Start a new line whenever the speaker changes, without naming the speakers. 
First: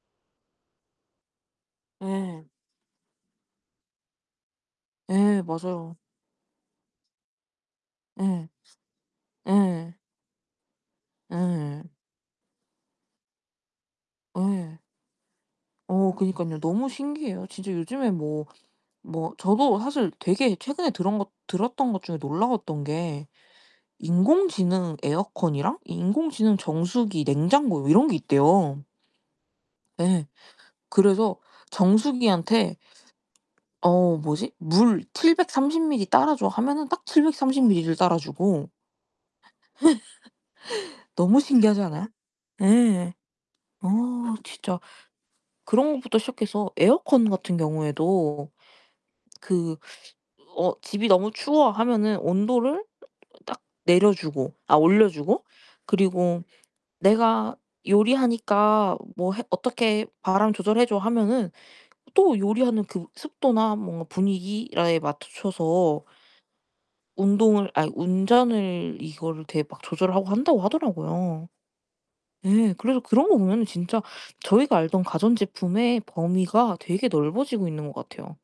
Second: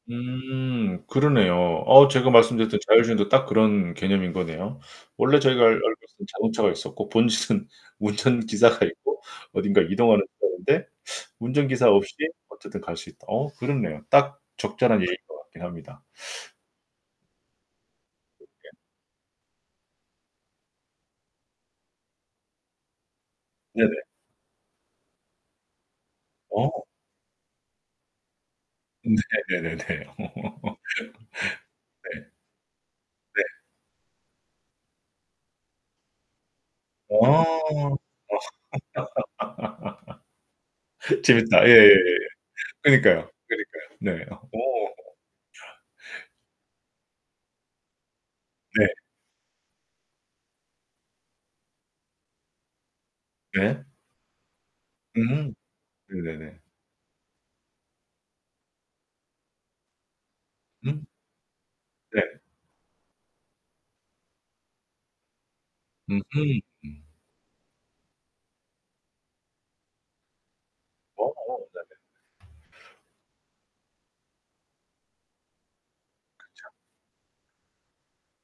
음, 그러네요. 어 제가
예.
말씀드렸던 자율주행도 딱 그런 개념인 거네요. 원래
예,
저희가 알 알고
맞아요.
있었던 자동차가 있었고, 본질은
예.
운전기사가 있고, 어딘가
예.
이동하는 사람인데 운전기사
예예.
없이 어쨌든 갈 수 있다. 어 그렇네요. 딱
예.
적절한 얘기인 것 같긴 합니다.
어 그니깐요. 너무 신기해요. 진짜 요즘에
음
뭐
네.
뭐 저도 사실 되게 최근에 들은 것 들었던 것 중에 놀라웠던 게
네네.
인공지능 에어컨이랑 인공지능
어.
정수기, 냉장고 이런 게 있대요.
네네네네.
예.
네.
그래서 정수기한테
네.
어 뭐지. "물 730mL 따라 줘." 하면은 딱
어.
730mL 를
어.
따라 주고. 너무
재밌다.
신기하지
예예예예.
않아요? 예.
그니까요,
어,
그니까요. 네. 오.
진짜 그런 것부터 시작해서 에어컨 같은 경우에도
네.
그 어 "집이 너무 추워." 하면은 온도를 딱
네.
내려 주고 아 올려 주고
음,
그리고
네네네.
"내가 요리하니까 뭐 해 어떻게 바람 조절해 줘."
응?
하면은
네.
또 요리하는 그 습도나 뭔가 분위기 [unintelligible] 맞춰서
으흠 음.
운동을 아니 운전을 이거를 되게 막 조절하고 한다고 하더라고요.
어어 네네.
예, 그래서 그런 거 보면은 진짜 저희가 알던 가전제품의
그쵸.
범위가 되게 넓어지고 있는 것 같아요.